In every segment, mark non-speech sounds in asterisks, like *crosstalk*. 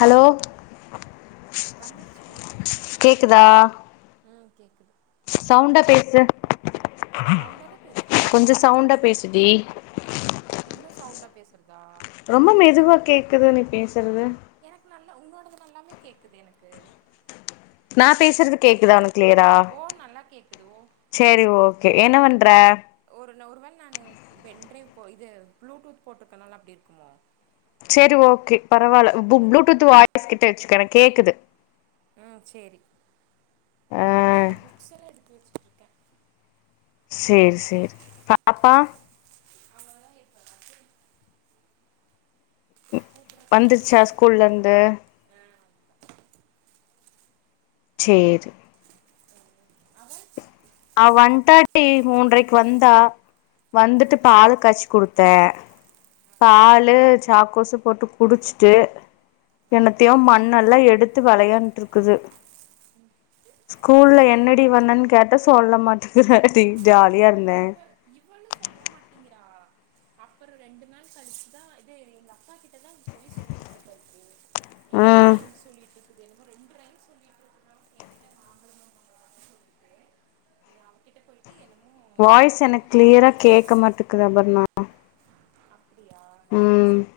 hello வந்துருச்சுடி கேக்குதா ம் கேக்குது சவுண்டு கே ச *unintelligible* சவுண்ட தான் பேசறன் நல்லா கேக்குதுல பேசுடி இன்னும் சவுண்டா பேசுறதா ரொம்ப மெதுவா கேக்குது நீ பேச இப்ப நல்ல உன்னோடது நல்லாமே கேக்குது எனக்கு நான் பேசுறது கேக்குதா உனக்கு கிளியரா ஓ நல்லா கேக்குது ஓ சேரி ஓகே எஏன்ன வந் வேற ஒரு ஒரு வேல நானு பென்டிரைவ் போ இது ப்ளூடூத் போட்டிருக்கனால அப்டி இருக்குமோ செரி ஓகே பரவாயில்ல பு ப்ளூடூத் வாயிஸ் கிட்ட வச்சுக்கா எனக்குகேக்குது உஹம் செரி ஆ அதான் அந்த புக்ஸ் எல்லாம் எடுத்து வச்ச செரி செரி பாப்பா அவங்கதா இப்ப ஹ கூப்பிடறக்கு வந்துருச்சா ஸ்கூல்ல இருந்து சேரி அவ அவ வண்டாடி மூன்றரைக்கு வந்தா வந்துட்டு பால காய்ச்சு குடுத்தேன் பாலு சாக்கோசு போட்டு குடிச்சுட்டு என்னத்தையும் மண்னெல்லாம் எடுத்து வெளையாண்டுட்டு இருக்குது ஸ்கூல்ல என்னடி பண்ணன்னு கேட்ட சொல்ல மாட்டே ஆ ஜாலியா இருந்தேன் இவ அப்புறம் ரெண்டு நாள் கழிச்சுதான் இது எங்க அப்பா கிட் நா போய் சொல்லிட்டு இருப்பா என்னம ம் ரைம்ஸ் சொல்லிட்டு இரு என ரெண்டு ரைம்ஸ் சொல்லிட்டு இருக்க என்கிட்ட வாங்கும் சொல்லேன் அவகிட்டய வாய்ஸ் எனக்கு கிளியரா கேட்க்க மாட்டேக்குது அபர்ணா அப்டியா ஒரு ம் நிமிஷம் இரு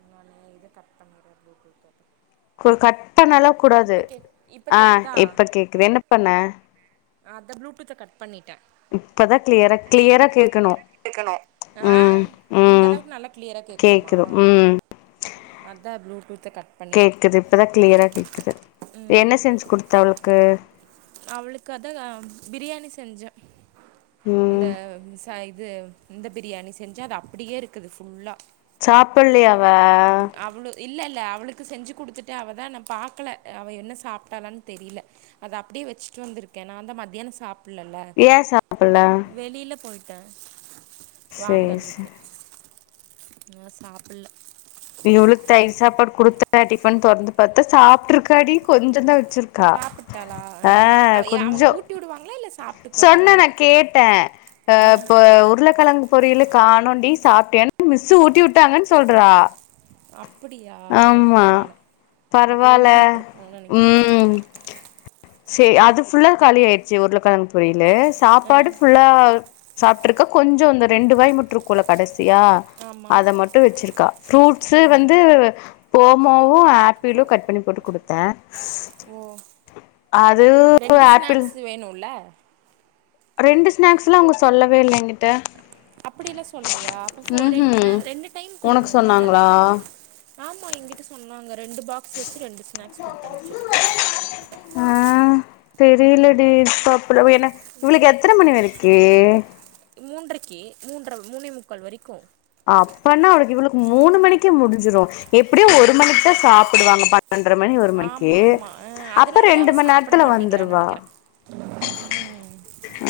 இன்னொன்னே இது கட் பண்ணிட்றேன் ப்ளூ டூத் அ கட் பண்ணலா கூடாது கேக் இப்ப ஆஹ கேக்குதா இப்ப கேக்குது என்ன பண்ண அத ப்ளூடூத்த கட்பண்ணிடேன் இப்பதான் கிளியரா கிளியரா கே கேட்கணும் ஆஹ இந்த ம் அளவுக்கு நல்ல கிளியரா கேட்கணுமா கேக்குது ம் அதான் ப்ளூ கேக்குது இப்பதான் கிளியரா கேக்குது என்ன செஞ்சு குடுத்த அவளுக்கு அவளுக்கு அத பிரியாணி செஞ்சேன் அந்த ம் ச இது இந்த பிரியாணி செஞ்சா அது அப்படியே இருக்குது ஃபுல்லா சாப்பல்லையா வ இல்ல இல்ல அவளுக்கு செஞ்சு குடுத்துட்ட அவதா நா பாக்கல அவ என்ன சாப்டாலான் தெரியில அத அப்டியே வெச்சுட்டு வந்துருக்க நாந்தா மத்தியான சாப் புல்லல்ல ஏ சாப்புட்ல வெளியில போயிட் ட சேரி சேரி வாங்கறதுக்கு அதனால சாப்புல்ல இ்வ்ளோ தயிர் சாப்பாடு குடுத்த டிஃபன் தொறந்து பாத்தா சாப்புட்ருக்காடி கொஞ்சந்தா வெச்சுருக்கா சாப்பிட்டாளா ஆ அ அவ ஏ- அவங்க கொஞ்சோ ஊட்டி விடுவாங்களா இல்லை சாப்பிட்டுக்குவாளா சொன்ன அவளே நா கேட்ட அ ஆ ப்போ உருளக்கெழங்கு பொரியில காணோண்டி சாப்புட்டியான் மிஸ்சு ஊட்டியுட்டாங்கன் சொல்றா அப்புடியா வோ ஆமா பரவால அப்ப பரவால்ல ஊட்டி வுட்டுருப்பாங்க நொனைக்கிற அ ம் சேரி அது ஃபுல்லா காலி ஆயிருச்சு உருளக்கெழங்கு பொரியிலு ஆ சாப்பாடு ஆ ஃபுல்லா சாப்புட்டுருக்கா கொஞ்சோ இந்த ரெண்டு வாய் முட்டுருக்குள்ள கடஸ் த்தியா ஆமாம் அத மட்டு வெச்சிருக்கா ஃப்ரூட் இத்து ம் வந்து போ மாவு ஏப்பிளு கட் பண்ணி போட்டு குடுத்த ஓ அது ரெண்டு ஏப்பிள் ஸ்நாக்ஸ் வேணுல்ல ரெண்டு ஸ்நேக்ஸ்லா அவுங்க சொல்லவே இல்ல எங்கிட்ட அப்படில்ல சொல்லயா அப்ப போ ரெண்டுனா ம்ஹூம் ரெண்டு டைம் உனக்கு குடுக்குணுல்ல சொன்னாங்களா ஆமா எங்கிட்ட சொன்னாங்க ரெண்டு பாக்ஸ் வெச்சு ரெண்டு ஸ்நேக்ஸ் குடுத்து அனுப்புச்சுட்டுக்கங்க ஆ தெரில ம் டி ப்புளுவ என்ன இவளுக்கு எத்தன மணி வரிக்கு மூன்றைக்கு மூன்ற மூனே முக்கால் வரைக்கு அப்பனா அவளுக்கு இவளுக்கு மூணு மணிக்கே முடிஞ்சுரு எப்டியு ஒரு அப்படி மணிக்குதா சாப்புடுவாங்க பன்னென்ர மணி ஒரு மணிக்கு ஆமா ஆமா ஆ அப்ப அதனால தா ரெண்டு அவ மண் சாப்பிட நேரத்துல மாட்டேங்கிறான்னு வந்துருவா நெனைக்கிறே ம்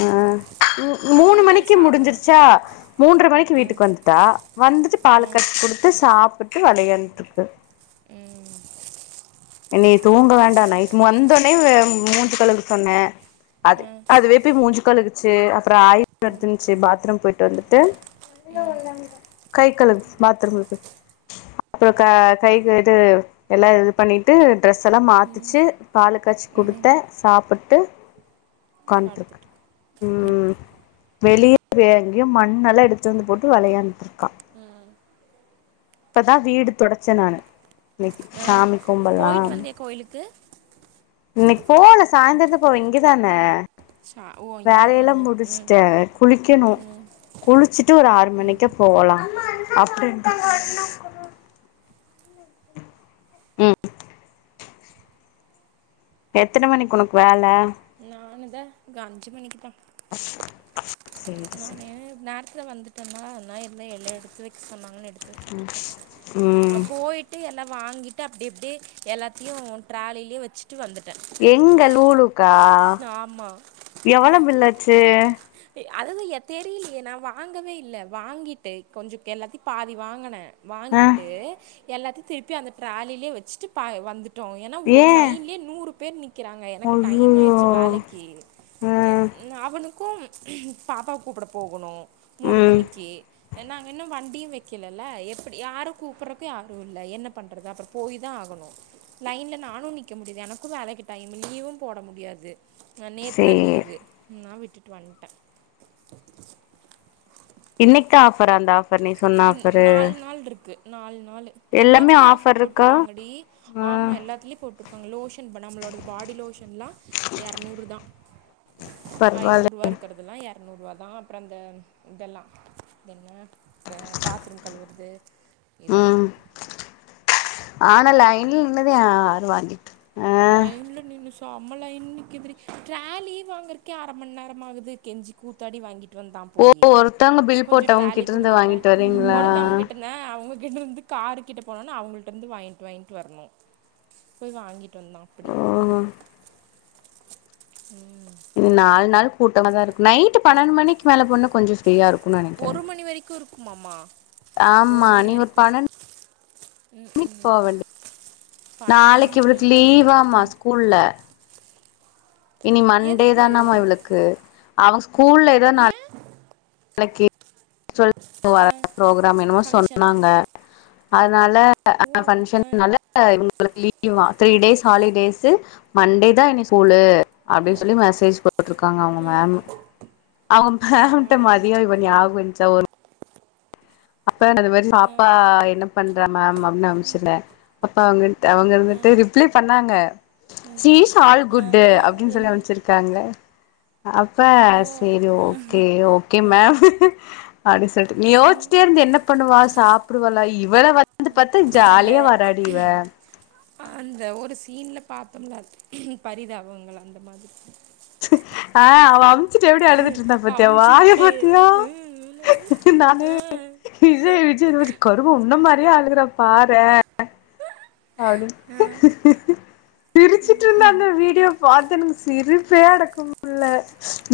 அ ம் ம் மூணு அதனால தா அவ மணிக்கு சாப்பிட முடிஞ்சுருச்சா மாட்டேங்கிறா மூன்ற மணிக்கு ஆ வீட்டுக்கு வந்து ஆ வந்துட்டு பால ஆ காச்சி குடுத்து சாப் சாப்புட்டு வெளையாண்ட் இட்ருக்கோ ம் இனி தூங்க வேண்டா நைட் வந்தோனே மூஞ்சு கழுவ சொன்ன அது அதுவே போய் மூஞ்சுக்கலுகுது செ அப் அப்புறோ ஆய் வருதுன்சு பாத்ரூம் போயிட் ட்டு வந்துட்டு கைக் கழுவு பாத்ரூமுக்கு அப்புறோ கைக்கு இது எல்லா இது பண்ணிட்டு ட்ரெஸ் எல்லா மாத்துச்சு பாலு காய்ச்சி குடுத்த சாப்புட்டு கோயம்தூர்க்கு படுத்துட்டு ம் வெளிய வேரங்கயு மண் எல்லா எடுத்துட்டு வந்து போட்டு வெளையாண்டுட் இருக்கா இப்பதா வீடு தொடச்சே நானு இன்னைக்கி ஆ சாமி கும்பல்லா போயிட்டு வந்தியா கோயிலுக்கு க்கு இன்னைக் போல சாயந்தரந்தா போவ இங்கதான சா ஓ இங்க வேலையெல்லா தானா ம் முடிஷ்ட்டே குளிக்கணு குளிச்சுட்டு ஒரு ஆறு மணிக்கா போவலா டெண்டிஸ் ம் எத்தன மணிக்கு உனக்கு வேல நானுதா இங்க அஞ்சு மணிக்குதா சேரி சேரி நானு நேர த்துல வந்துட்டன்னா அதனால எதுமே வெளியே எடுத்து வைக் சொன்னாங்கன்னு எடுத்து வச்சுட்ருக்கே நா ம் போயிட்டு எல்லா வாங்கிட்டு அப்டி அப்டியே எல்லாத்தையு டிராலிலயே வச்சுட்டு வந்துட்டே எங்க லூலூக் கா ஆமாம் எவ்ளோ பில்லாச்சு அது து ஏ தெரியலையே நான் வாங்கவே இல்லை வாங்கிட்டு கொஞ்ச எல்லாத்தையும் பாதி வாங்குனேன் ஆ வாங்கிட்டு எல்லாத்தையும் திருப்பி அந்த டிராலிலேயே வச்சிட்டு வந்துட் ஏன்னா ஏ ஒரு லைன்லயே நூறு பென்னி இருக்கிறாங்க எனக்கு டைம் அய்யய்யோ ஆயிடுச்சு வேலைக்கு ஆ அவனு கும் பாப்பா வ கூப்பிட போகணும் மூணு ம் மணிக்கு நாங்கள் இன்னும் வண்டியும் வைக்கலல எப்படி யாரும் கூப்பிடறக்கு யாரும் இல்லை என்ன பண்ணுறது அப்புறம் போய் தான் ஆகணும் லைனில் நானும் நிற்க முடியுது எனக்கும் வேலைக்கு டைம் லீவும் போட முடியாது நான் நேத்து தான் சேரி லீவ்வு நான் விட்டு வண் இன்னைக்கு தான் ஆஃப்ரா அந்த ஆப் நீ சொன்ன இன் ஆப்பரு நாள் இருக்கு நாலு நாலு எல்லாத்துலயும் ஆஃபர்ரு போட்ருக்காங்க டி ஆ ஆமா எல்லாத்துலயும் போட்ருக்காங்க லோஷன் நம்மளோட பாடி லோஷன்லாம் இறனூரு தான் பரவால்ல ஐந்நூறா இருக்குறது இறனூரு எநூறுபா தா அப்ற இந்த இதெல்லா என்ன பாத்ரூம் கழுவுறது ம் இதெல்லாமே ஆனா லைன்ல நின்னுதான் யாரு வாங்கிட்டு ஆ வயலுல நீன்னுச் செம்ம லைன் நிக்குது டி ட்ராலி வாங்கறக்கே அரை மணி நேம் ஆகுது கெஞ்சி கூத்தாடி வாங்கிட்டு வந்தான் ஓ போய் ஒருத்தவங்க பில் கொஞ்சம் போட்டவங்க ட்ராலி கிட்ட இருந்து கொடுங்க ட வாங்கிட்டு வரீங்களா ஒருத்தவனா கிட்ட அவங்க இங்கிட்ட இருந்து கார் கிட்ட போனோனா அவுங்களிடருந்து வாங்கிட்டு வாங்கிட்டு வரணும் போய் வாங்கிட்டு ருன்னா அப்டி ஓ உம் இது நாலு நாள் கூட்டமாக தா இருக்கு நைட் பன்னெண்டு மணிக்கு மேல போண்ணா கொஞ்ச ஃபிரியா இருக்கும்னு நெனைக்கிறேன் ம ம்மா ஆமா நீ ஒரு பன்னெண்டுக்கு போவேண்டிய பன்னெண்டு நாளைக்கு மணிக்கு நீ இவளுக்கு போ லீவமா உக்காந்து ஸ்கூல்ல இனி மண்டே எதுக்கு தானானாம இவளுக்கு அவ ஸ்கூ ஸ்கூல்ல ஏதோ நாலு ஏ இன்னைக்கு வேர ஆ புரோகிராம் என்னமோ ஃபங்க்ஷனா சொன்னாங்க னால ஓ ஆ ஃபங்ஷனால இவங்களுக்கு லீவ் வா த்ரீ டேஸ் ஹாலிடேஸ் மண்டே தான் இன்னைக்கு ஸ்கூலு அப்படினு சொல்லி மெசேஜ் போட்டிருக்காங்க அவுங்க ஆ மேம் அவுங்க மேம் க்குங் பரவாயில்லயே மதியம் ஆ *unintelligible* அது மாதிரி ஆ பாப்பா என்ன பண்ற மேம் அப்டினு அனுப்சிருந்தேன் அப்பா ஆ அவங்கந்துட்டு ரிப்ளை பண்ணாங்க சீஇஸ் ஆல் ஆ குட் ஆ அப்டினு சொல்லி என்ன அனுப்சிருக்காங்க அப்ப ஓ செரி ஆ ஓகே ஓகே ஆ மேம் அது செரி நீ யோசிச்சிட்டே இருந்து என்ன பண்ணுவா சாப் இப்புடி வல்லாய் க்கு அந்த இவ அந்த ஒரு சீன்ல பாத்தோம்லா பரிதாபங்கள் அந்த மாதிரி ஆஹ் அவ எப்பிடி அழுதுட்டு இருந்தா பாத்தியா வாய அம்ச்சுட்டு பாத்தியா என்னது நானே ஆ விஜய் விஜய் கரும உன்ன மாரியே அழுகுறா பாரே அடுச்ச சிரிச்சுட்டு இருந்த அந்த வீடியோ பாத்துநமனுங் சிருப்பே அடக்கமுல்ல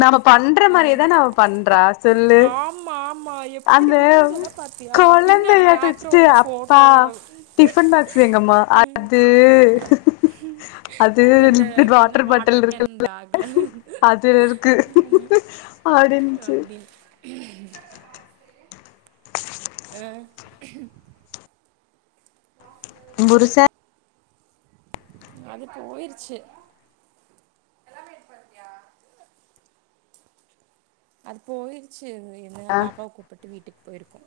நாம பண்ற மாரியேதான அவ பண்றா சொல்லு ஆமா ஆமா எப்படி அந்த மூஞ்செல்லா பாத்தியா பின்னாடி குழந்தாட்ட வச்சுட்டு பேக்ரவுண்ட்ல அப்பா ஃபோட்டோவோட ப டிபன்பாக்ஸ் து எங்கம்மா அது அது அந்த என்ன வாட்டர் பாட்டில் இருக்கு கேன் பேக்ல அது இருக்கு ஆடிஞ்சு அப்டின்னு ம் உம்புருஸே அது போயிருச்சு அது போயிருச் து என்ன பாப்பாவ கூப்புட்டு வீட்டுக் போயிருக்கோ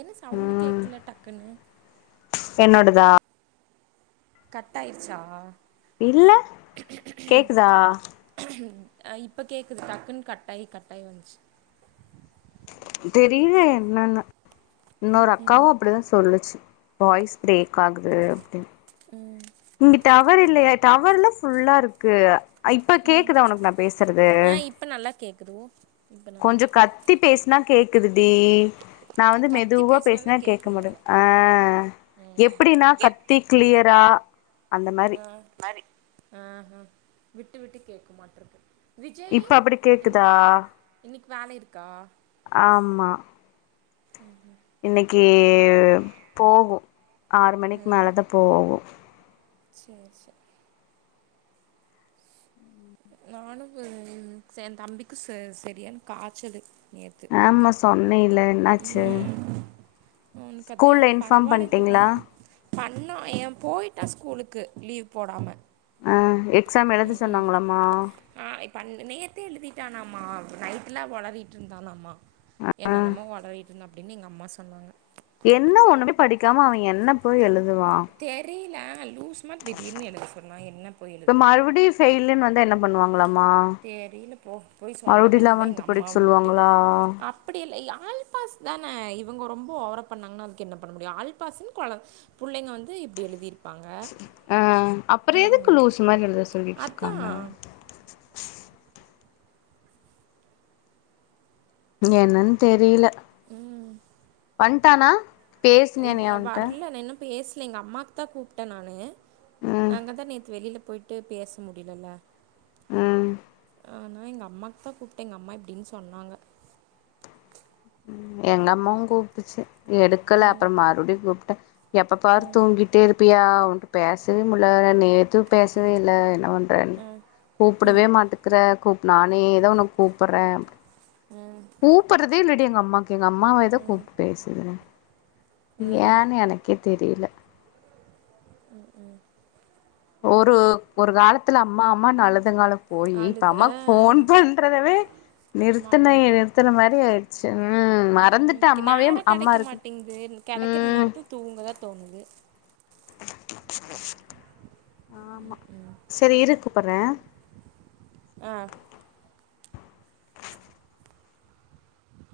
என்ன சவுண்டு் ம் கேக்கல டக்குன்னு என்னோடதா கட்டாயிச்சா இல்ல கேக்குதா அ இப்போ கேட்குது டக்குன்னு கட்டாயி கட்டாயி வந்துச்சு தெரில என்னனு இன்னொரு அக்காவு அப்டிதா சொல்லுச் வாய்ஸ் பிரேக் ஆகுது அப்டின் இங்க டவர் இல்லைய டவர்ல்லா ஃபுல்லா இருக்கு இப்ப கேக்குதா ஒனக்கு நா பேசுறது ஆ இப்போ நல்லா கேட்குது ஓ இப்போ நல்லா கொஞ்சோ கே கத்தி பேச் நா கேக்குது தீ நா வந்து கத்தி மெதுவா பேசினா பேசின தான் கேட்க கேட்கும் போல் மட்டுது எப்படினா கத்தி க்ளியர் தா ம் மாரி ம் ம் விட்டு விட்டு கேட்க மாட்டுருக்கு இப்ப அப்டி கேக்குதா வேலருக்கா ஆம்மா ம் இன்னைக்கு போகு ஆறு மணிக்கு மேலதா போவோ சேரி சேரி நானு எ தம்பிக்கு ச செரியான காய்ச்சலு ஆமா சொன்னே இல என்னாச்சு அவனுக்கு ஸ்கூல்ல இன்பார்ம் பண்ணிட்டீங்ளா பண்ணா இவ் போயிட்டான் ஸ்கூலுக்கு லீவ் போடாம ஆ எ எக்ஸாம் எழுது சொன்னாங்களாமா ண் நேர்த்தே எழுதிட்டானாமா நைட்லா ஒளறிட்டு இருந்தானாமா ஆ என்ன நமொ ஒளறிட் இருந்த அப்படின்னு எங்க அம்மா சொன்னாங்க என்ன உண்ணுமே படிக்காம அவன் என்ன போய் எழுத அதுவா ஏங் லூஸ்மாரி திடீர்னு எழுத சொன்னா என்ன போய் இப்ப எழுதுவாங்க மறுபடியு ஃபெயிலுன்னு வந்தா என்ன பண்ணுவாங்களாமா தெரியல போ போய் சொல்ல மறுபடியு வேண்டியதான் எங்க லெவன்த் அம்மா படிக்க விட்டு சொல்லுவாங்களா அப்படி இல்ல ஆல்பாஸ் தானே இவங்க ரொம்ப ஓவர பண்ணாங்கன்னா அதுக்கு என்ன பண்ண முடியும் ஆல்பாஸ்ன்னு குழந்த புள்ளைங்க வந்து இப்படி எழுதியிருக்கு ஆஹ அப்ரோ எதுக்கு லூசு மாதிரி எத சொல்லிட்டுருக்காங்க அதான் என்னன்னு தெரில உம் வன்டானா பேசுனியா நீ அவன்ட்ட வரல நான் இன்னும் பேசல எங்க அம்மாவுக்கு தான் கூப்பிட்டேன் நானு ம் நாங்க தான் நேத்து வெளில போயிட்டு பேச முடிலல்ல ஆஹ் ஆனா எங்க அம்மாக்கு தான் கூப்பிட்டேன் எங்க அம்மா இப்டின்னு சொன்னாங்க எங்க அம்மாவும் கூப்பிடுச்சு எடுக்கல அப்புறம் மறுபடிம் கூப்பிட்டேன் எப்ப பாரு தூங்கிட்டே இருப்பியா பேசவே முல்ல நேத்து பேசவே இல்ல ன பண்றன் கூப்புடவே மாட்டுக்கிற கூப் நானேதா உன்ன கூப்புர்றே அப்டி கூப்புறதே இல்ல அம்மாக்கு எங்க அம்மாவை ஏதோ கூப்பிட்டு பேசுறேன் ஏன்னு எனக்கே தெரியல ம் ம் ஒரு ஒரு காலத்துல அம்மா அம்மா னுஅழுதுங்காலும் போயி இப்ப அழுத அம்மாக்கு போன் பண்றதவே நிறுத்தன மறந்துட்டேன் நிறுத்துற மாதிரி ஆயிடுச்சு உம் ம் மறந்துட்டேன் ம் அம்மாவே நேரம் அம்மா கெடைக்க இருக்கு மாட்டேங்குது கெடைக்கிற உம் நேரத்துல தூங்க தான் தோணுது ஆமா சேரி இரு கூப்பறேன் ஆஹ்